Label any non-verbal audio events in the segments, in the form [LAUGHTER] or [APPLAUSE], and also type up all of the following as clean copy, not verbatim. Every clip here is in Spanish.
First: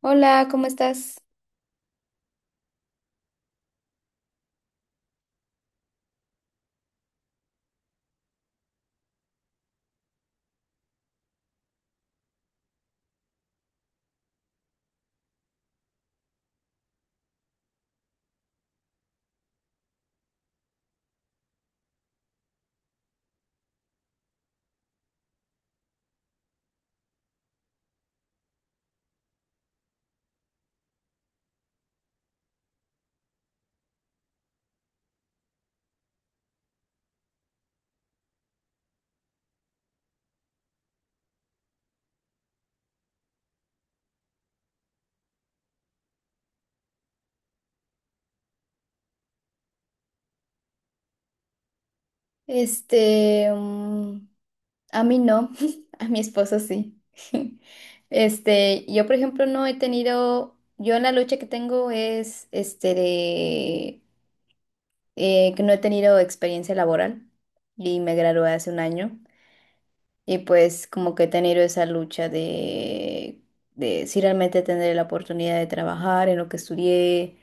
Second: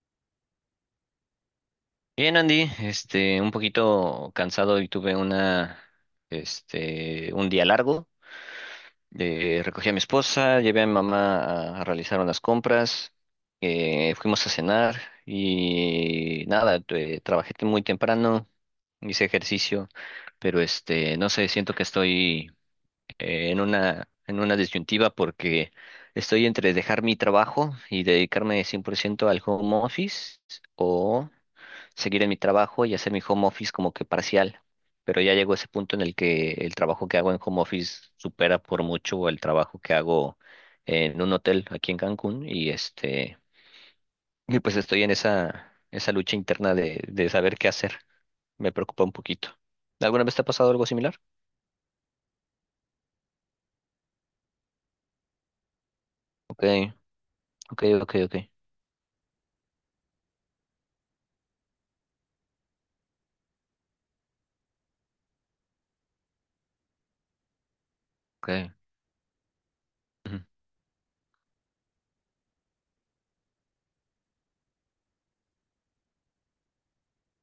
Hola, ¿cómo estás? Bien, Andy, un poquito cansado y tuve un día largo. Recogí a mi esposa, llevé a mi mamá a realizar unas compras, fuimos a cenar y nada, trabajé muy temprano, hice ejercicio, pero no sé, siento que estoy en una disyuntiva porque estoy entre dejar mi trabajo y dedicarme 100% al home office o seguir en mi trabajo y hacer mi home office como que parcial. Pero ya llegó ese punto en el que el trabajo que hago en home office supera por mucho el trabajo que hago en un hotel aquí en Cancún y pues estoy en esa lucha interna de saber qué hacer. Me preocupa un poquito. ¿Alguna vez te ha pasado algo similar? Este, mm, a mí no, [LAUGHS] a mi esposo Ok, sí. [LAUGHS] ok, ok, ok, Yo por ejemplo no he tenido, yo en la lucha que tengo es, que no he tenido experiencia laboral y me gradué hace ok. un año y Ujú. pues como que he tenido esa lucha de si realmente tendré la oportunidad de trabajar en lo que estudié,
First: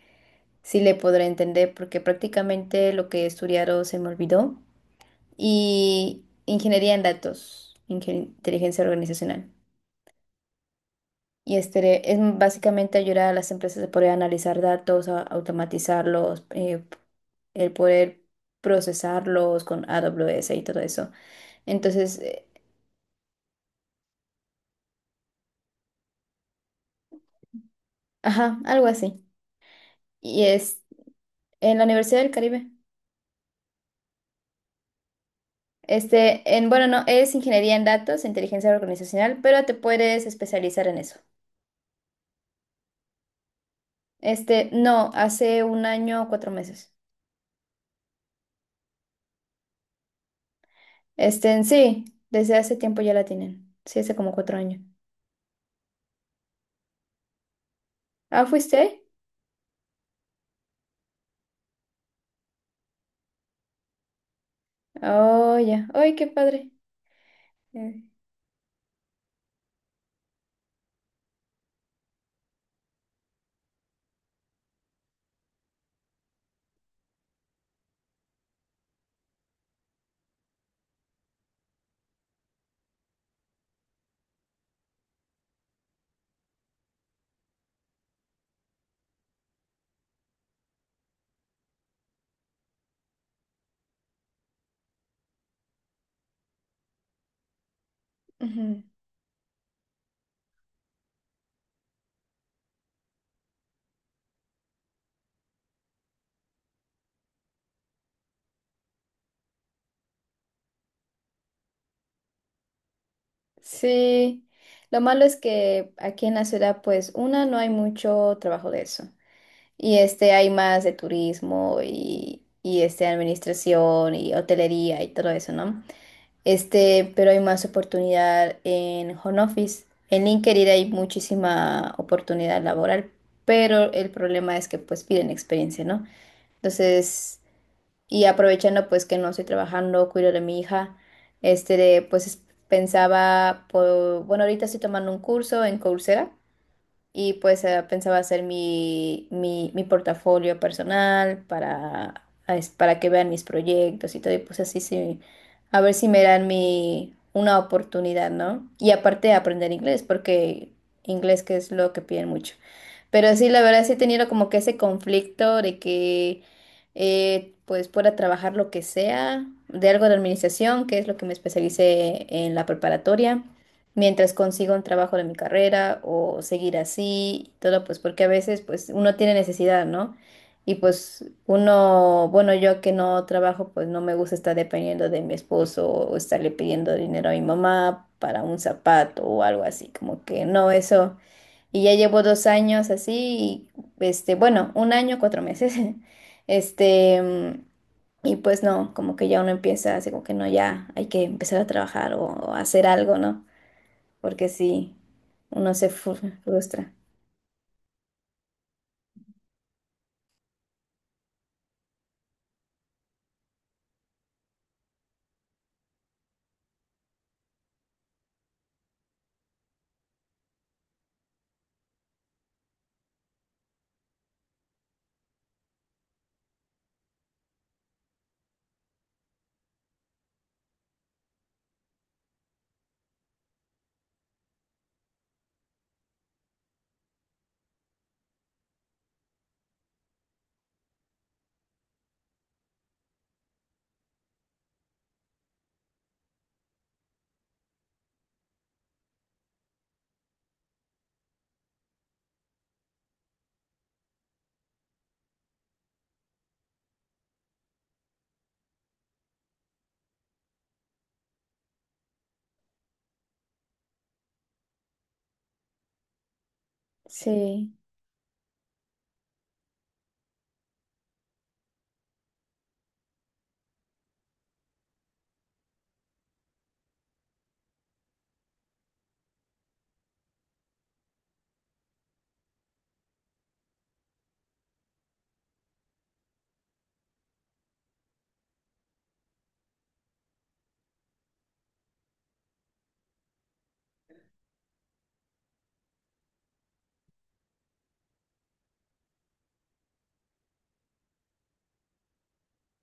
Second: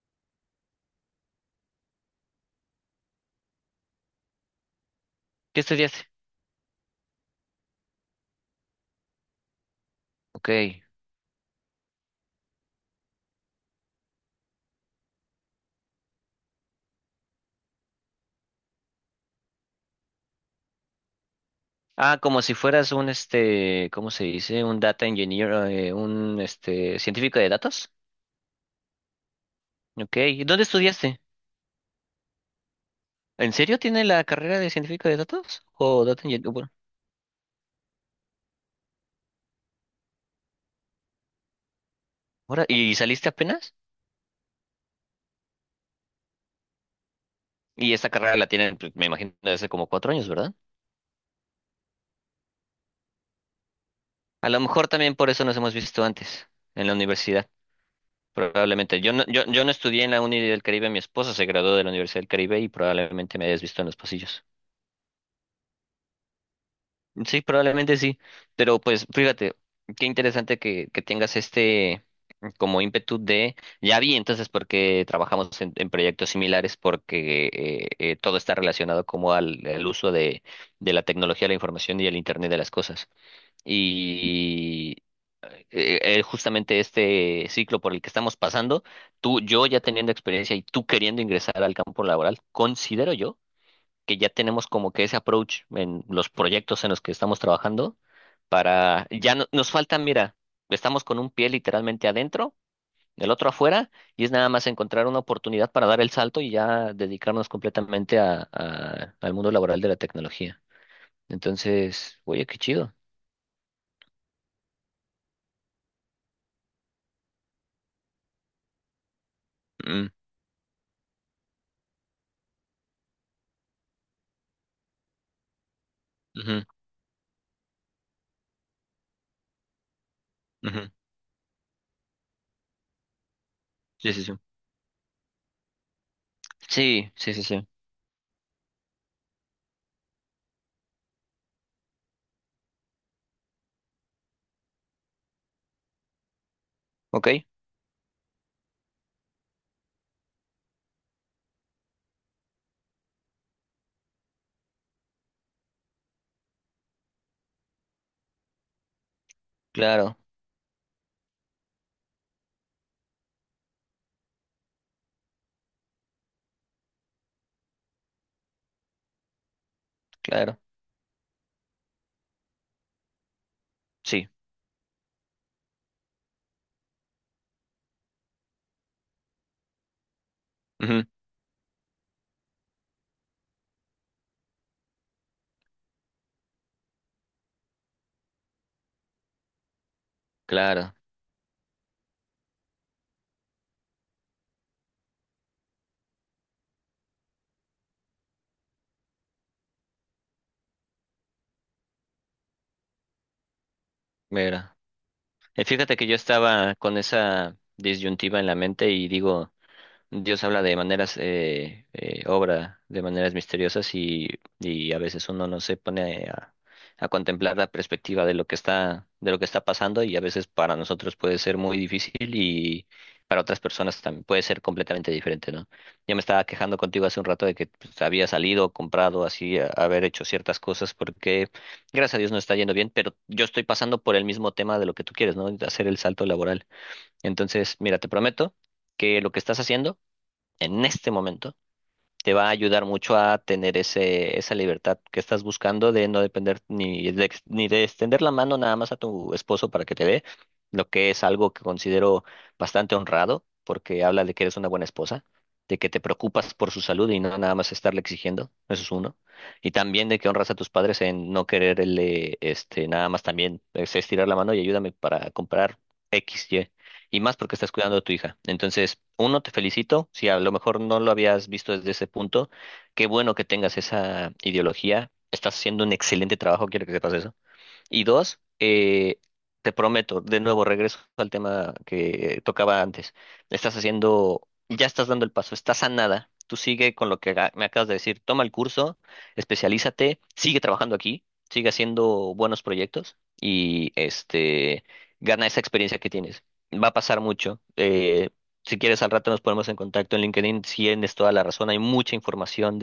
si le podré entender porque prácticamente lo que he estudiado se me olvidó. ¿Qué estudiaste? Y ingeniería en datos, inteligencia organizacional. Ok. Y este es básicamente ayudar a las empresas a poder analizar datos, a automatizarlos, el poder procesarlos con AWS y todo eso. Ah, Entonces, como si fueras ¿cómo se dice? Un data engineer, científico de datos. ajá, algo así. Ok, ¿y Y ¿dónde es estudiaste? en la Universidad del Caribe. ¿En serio tiene la carrera de científico de datos? ¿O data engineer? Bueno, Bueno, no, es ingeniería en datos, inteligencia organizacional, pero te puedes especializar en eso. ahora, ¿y saliste apenas? No, hace un año o cuatro meses. Y esta carrera la tienen, pues, me imagino, desde hace como 4 años, ¿verdad? En sí, desde hace tiempo ya la tienen. Sí, hace como A cuatro lo años. mejor también por eso nos hemos visto antes, en la universidad, Ah, ¿fuiste probablemente. ahí? Yo no estudié en la Uni del Caribe, mi esposa se graduó de la Universidad del Caribe y probablemente me hayas visto en los pasillos. Oh, ya. ¡Ay, qué padre! Sí, probablemente Eh, sí, pero pues fíjate, qué interesante que tengas este... como ímpetu de, ya vi entonces porque trabajamos en proyectos similares, porque todo está relacionado como al uso de la tecnología, la información y el Internet de las cosas. Y justamente este ciclo por el que estamos pasando, tú, yo ya teniendo experiencia y tú queriendo ingresar al campo laboral, considero yo que ya tenemos como que ese approach en los proyectos en los que estamos trabajando ujú. para, nos falta, mira, estamos con un pie literalmente adentro el otro afuera, y es nada más encontrar una oportunidad para dar el salto y ya dedicarnos completamente al mundo laboral de la tecnología. Entonces, oye, qué chido. Sí. Lo malo es que aquí en la ciudad, pues, una, no hay mucho trabajo de eso. Y Mm, hay más de turismo y, administración y hotelería y todo eso, ¿no? ujú, Pero hay más oportunidad en home office. En LinkedIn hay ujú. muchísima oportunidad laboral, pero el Sí, sí, sí. problema es que pues piden experiencia, ¿no? Sí, sí, Entonces, sí, sí. y aprovechando pues que no estoy trabajando, cuido de mi hija, este, de, pues es- pensaba, bueno, ahorita estoy tomando un curso en Coursera Ok, y pues pensaba hacer mi portafolio personal para, para que vean mis proyectos y todo, y pues así sí, a ver si me dan mi, una oportunidad, ¿no? Y aparte aprender inglés, claro, porque inglés que es lo que piden mucho. Pero sí, la verdad sí he tenido como que ese conflicto de que pues pueda trabajar lo que sea, de algo de claro. administración, que es lo que me especialicé en la preparatoria, Sí, mientras consigo un trabajo de mi carrera o seguir así, y todo pues porque a veces pues uno tiene necesidad, ¿no? Y ujú, pues uno, bueno, yo que no trabajo, pues no me gusta estar dependiendo de mi esposo o estarle pidiendo dinero a mi mamá para un zapato o algo así, como que no, claro. eso. Y ya llevo dos años así, y, bueno, un año, cuatro meses. [LAUGHS] Este, mm, y pues no, como que ya uno empieza así como que no, ya hay que empezar a trabajar o hacer algo, ¿no? Porque Mira. sí, uno se Fíjate que fu- yo estaba frustra. con esa disyuntiva en la mente y digo. Dios habla de maneras, obra de maneras misteriosas y a veces uno no se pone a contemplar la perspectiva de de lo que está pasando y a veces para nosotros puede ser muy difícil y para otras personas también puede ser completamente diferente, ¿no? Yo me estaba quejando contigo hace un rato de que pues, había salido, comprado, así, haber hecho ciertas cosas porque gracias a Dios no está yendo bien, pero yo estoy pasando por el mismo tema de lo que tú quieres, ¿no? De hacer el salto laboral. Entonces, mira, te prometo que lo que estás haciendo en este momento te va a ayudar mucho a tener esa libertad que estás buscando de no depender ni de extender la mano nada más a tu esposo para que te dé, lo que es algo que considero bastante honrado, porque habla de que eres una buena esposa, de que te preocupas por su salud y no nada más estarle exigiendo, eso es uno, y también de que honras a tus padres en no quererle, nada más también es estirar la mano y ayúdame para comprar. X, y más porque estás Sí, cuidando a tu hija. Entonces, uno, te felicito, si a lo mejor no lo habías visto desde ese punto, qué bueno que tengas esa ideología, estás haciendo un excelente trabajo, quiero que sepas eso. Y dos, te prometo, de nuevo regreso al tema que tocaba antes. Estás haciendo, ya estás dando el paso, estás a nada. Tú sigue con lo que me acabas de decir. Toma el curso, especialízate, sigue trabajando aquí, sigue haciendo buenos proyectos gana esa experiencia que tienes. Va a pasar mucho. Si quieres, al rato nos ponemos en contacto en LinkedIn. Si tienes toda la razón, hay mucha información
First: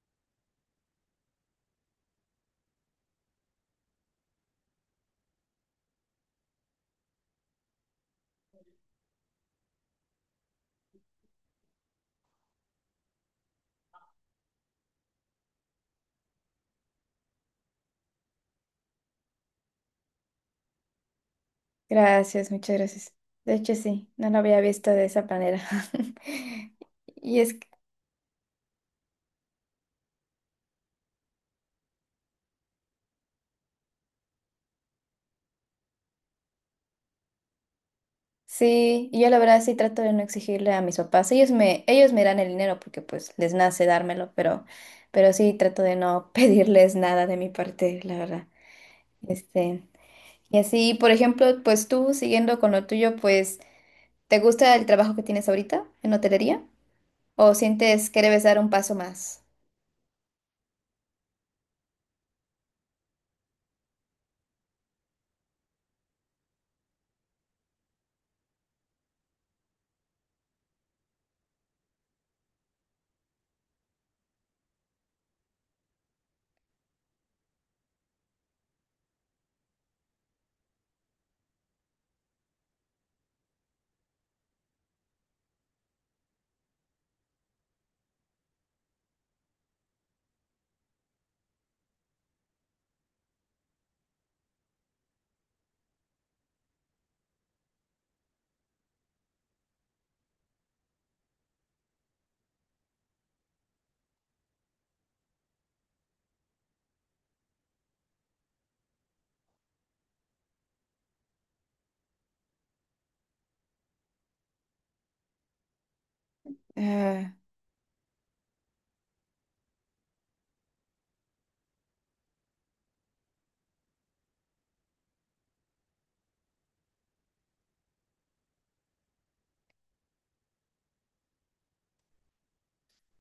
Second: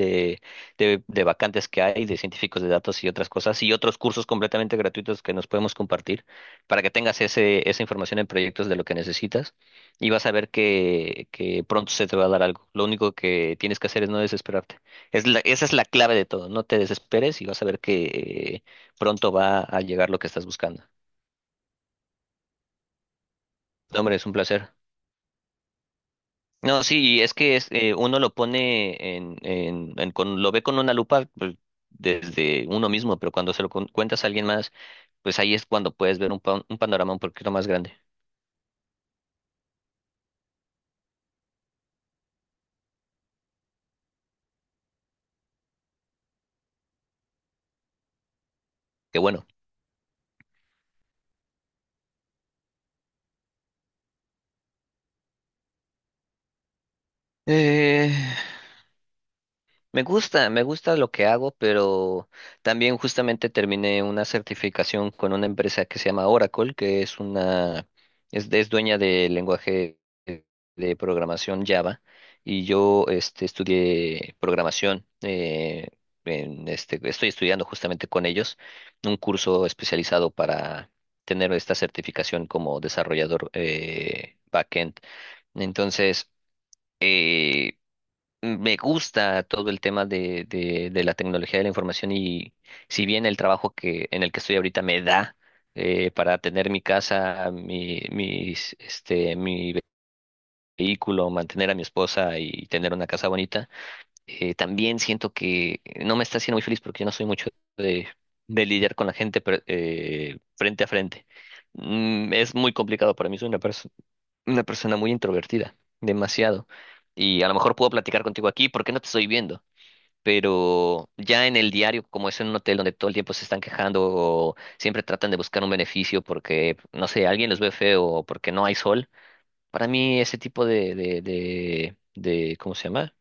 de vacantes que hay, de científicos de datos y otras cosas, y otros cursos completamente gratuitos que nos podemos compartir para que tengas esa información en proyectos de lo que necesitas y vas a ver que pronto se te va a dar algo. Lo único que tienes que hacer es no desesperarte. Esa es la clave de todo, no te desesperes y vas a ver que eh, pronto va a llegar lo que estás buscando. gracias, muchas gracias. De hecho, No, sí, hombre, es no un lo había placer. visto de esa manera. [LAUGHS] No, sí, y es Y es que es, uno lo pone lo ve con una lupa pues, desde uno mismo, pero cuando se lo cuentas a alguien más, pues ahí es cuando puedes ver un panorama un poquito más grande. Sí, y yo la verdad sí trato de no exigirle a mis papás. Ellos me dan el dinero porque pues les nace dármelo, pero sí trato de no [LAUGHS] pedirles nada de mi parte, la verdad. Qué bueno. Este, y así, por ejemplo, pues tú siguiendo con lo tuyo, pues, ¿te gusta el trabajo que tienes ahorita en hotelería? ¿O sientes Eh, que debes dar un paso más? me gusta, me gusta lo que hago, pero también justamente terminé una certificación con una empresa que se llama Oracle, que es es dueña del lenguaje de programación Java, y yo estudié programación, estoy estudiando justamente con ellos un curso especializado para tener esta certificación como desarrollador backend. Entonces, eh, me gusta todo el tema de la tecnología de la información y si bien el trabajo que en el que estoy ahorita me da para tener mi casa, mi vehículo, mantener a mi esposa y tener una casa bonita, también siento que no me está haciendo muy feliz porque yo no soy mucho de, de lidiar con la gente pero, frente a frente. Mm, es muy complicado para mí, soy una persona muy introvertida, demasiado. Ah, Y a lo mejor puedo platicar contigo aquí porque no te estoy viendo pero ya en el diario, como es en un hotel donde todo el tiempo se están quejando o siempre tratan de buscar un beneficio porque, no sé, alguien los ve feo o porque no hay sol, para mí ese tipo ¿cómo se llama?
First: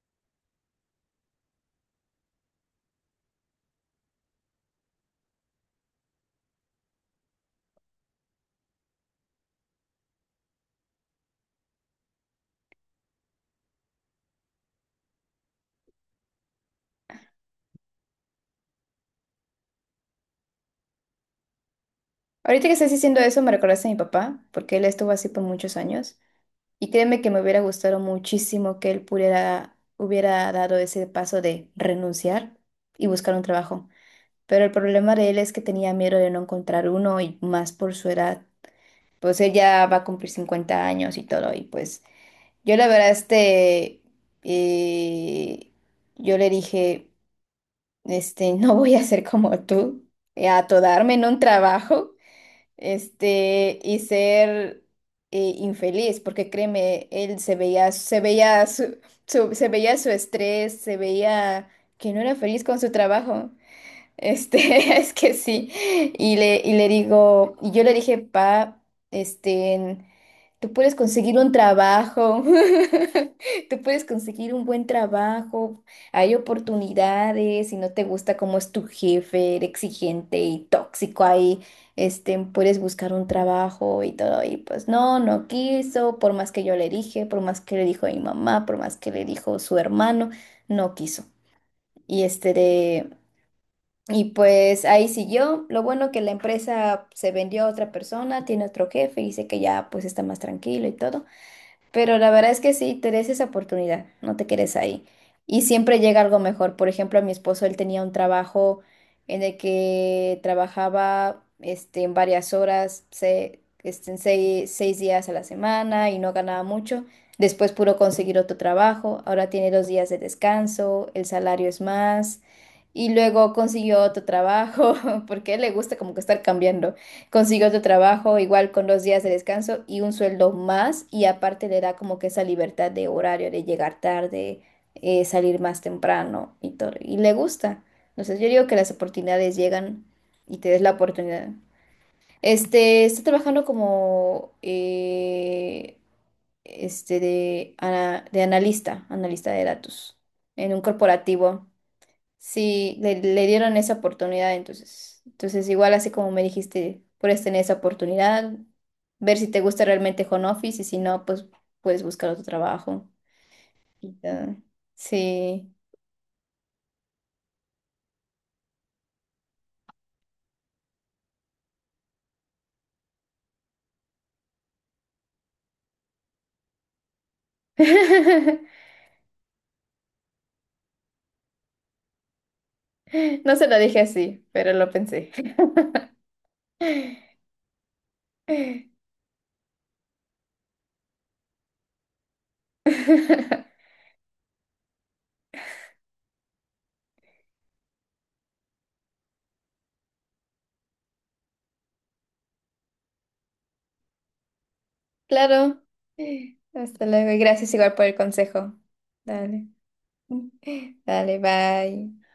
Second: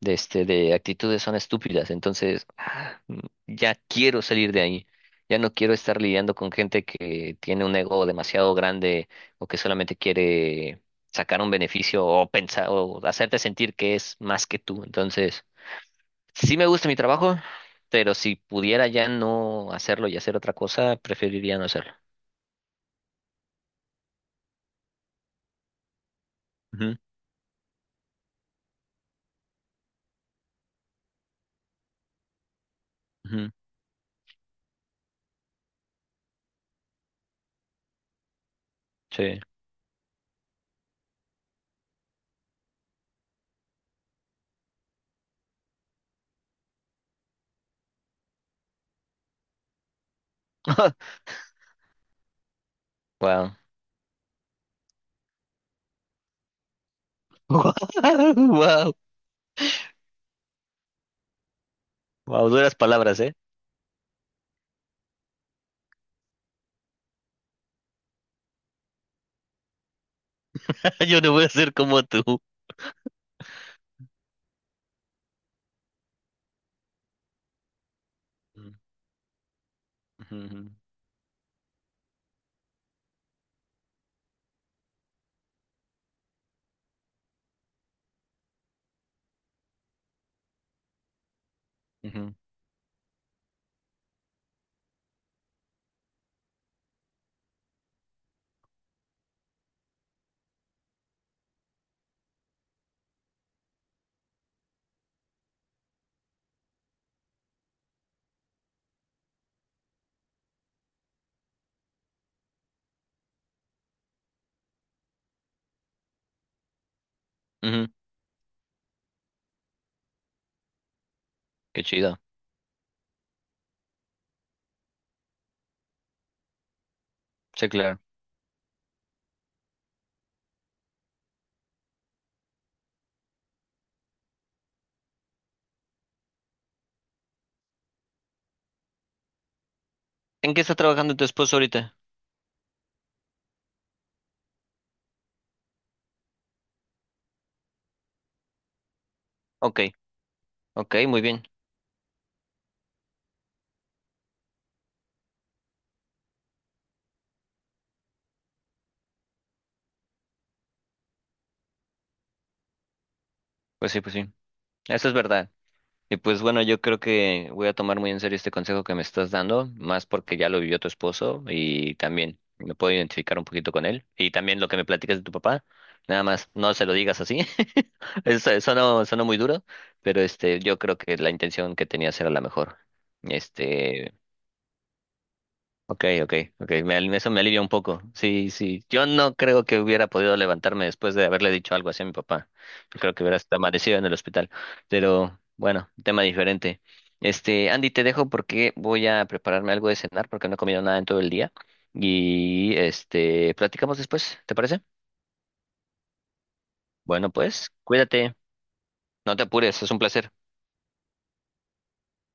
De actitudes son estúpidas. Entonces, ya quiero salir de ahí. Ya no quiero estar lidiando con gente que tiene un ego demasiado grande o que solamente quiere sacar un beneficio o pensar o hacerte sentir que es más que tú. Entonces, sí me gusta mi trabajo, pero si pudiera ya no hacerlo y hacer otra cosa, preferiría no hacerlo. ahorita que estás diciendo eso, me recordaste a mi papá, porque él estuvo así por muchos años. Y Ujú, créeme que me hubiera gustado muchísimo que él pudiera, hubiera dado ese paso de renunciar y buscar un ujú, trabajo. Pero el problema de él es que tenía miedo de no encontrar uno y más por su edad. Pues sí. él ya va a cumplir 50 años y todo. Y pues yo la verdad, eh, yo le dije, [LAUGHS] no voy a ser como tú, a atodarme [LAUGHS] en un trabajo Wow. Y ser infeliz, porque créeme, Wow. Se veía Wow, su, se veía su estrés, se veía que no era Wow. feliz duras con su palabras, ¿eh? trabajo. [LAUGHS] Es que sí. Y yo le dije, pa, este, tú puedes [LAUGHS] Yo no conseguir voy a un ser como tú. trabajo, [LAUGHS] tú puedes conseguir un buen trabajo, hay oportunidades, si no te gusta cómo es Ujú, tu jefe, era exigente y ujú, tóxico ahí, puedes buscar un trabajo y todo. Y pues no, no quiso, por más que yo le dije, por más que le dijo mi mamá, por más que le dijo su hermano, no quiso. Y ujú, este de... Y pues ahí siguió. Lo bueno que la empresa se vendió a otra persona, tiene otro jefe dice que ya pues está más tranquilo y todo. Pero la verdad es que sí, te des esa oportunidad, no te quedes ahí. Y siempre llega algo mejor. Por ejemplo, a mi esposo, él tenía un trabajo en el que trabajaba en varias horas, en seis días a la semana y no ganaba mucho. Después ujú. pudo conseguir otro trabajo, ahora tiene dos días de descanso, el salario es Qué chido. más. Y luego consiguió otro trabajo, [LAUGHS] porque a él le gusta como que estar cambiando. Consigue Sí, otro claro. trabajo igual con dos días de descanso y un sueldo más y aparte le da como que esa libertad de horario, de llegar tarde, salir más temprano y todo. Y le gusta. Entonces yo digo que las oportunidades llegan ¿En y qué te está des la trabajando tu oportunidad. esposo ahorita? Está trabajando como de analista, analista de Ok, datos en un ok, muy bien. corporativo. Sí, le dieron esa oportunidad, entonces. Entonces, igual así como me dijiste, puedes tener esa oportunidad, ver si te gusta realmente home office y si no, pues puedes buscar otro trabajo. Pues sí, pues Y sí. ya. Eso es verdad. Sí. Y pues bueno, yo creo que voy a tomar muy en serio este consejo que me estás dando, más porque ya lo vivió tu esposo y también me puedo identificar un poquito con él. Y también lo que me platicas de tu papá, nada más no se lo digas así. [LAUGHS] Eso [LAUGHS] sonó, sonó muy duro, pero yo creo que la intención que tenías era la mejor. No se lo dije este así, pero lo pensé. Ok, ok, ok, me eso me alivia un poco. Sí, sí, yo [LAUGHS] no creo que hubiera podido levantarme después de haberle dicho algo así a mi papá. Yo creo que hubiera hasta amanecido en el hospital. Pero bueno, tema diferente. Andy, te dejo porque voy a prepararme algo de cenar porque no he comido nada en todo el día. Platicamos después, ¿te parece? Claro. Hasta luego Bueno, y pues, gracias igual por el cuídate, consejo. no te Dale. apures, es un placer. [LAUGHS] Dale, bye.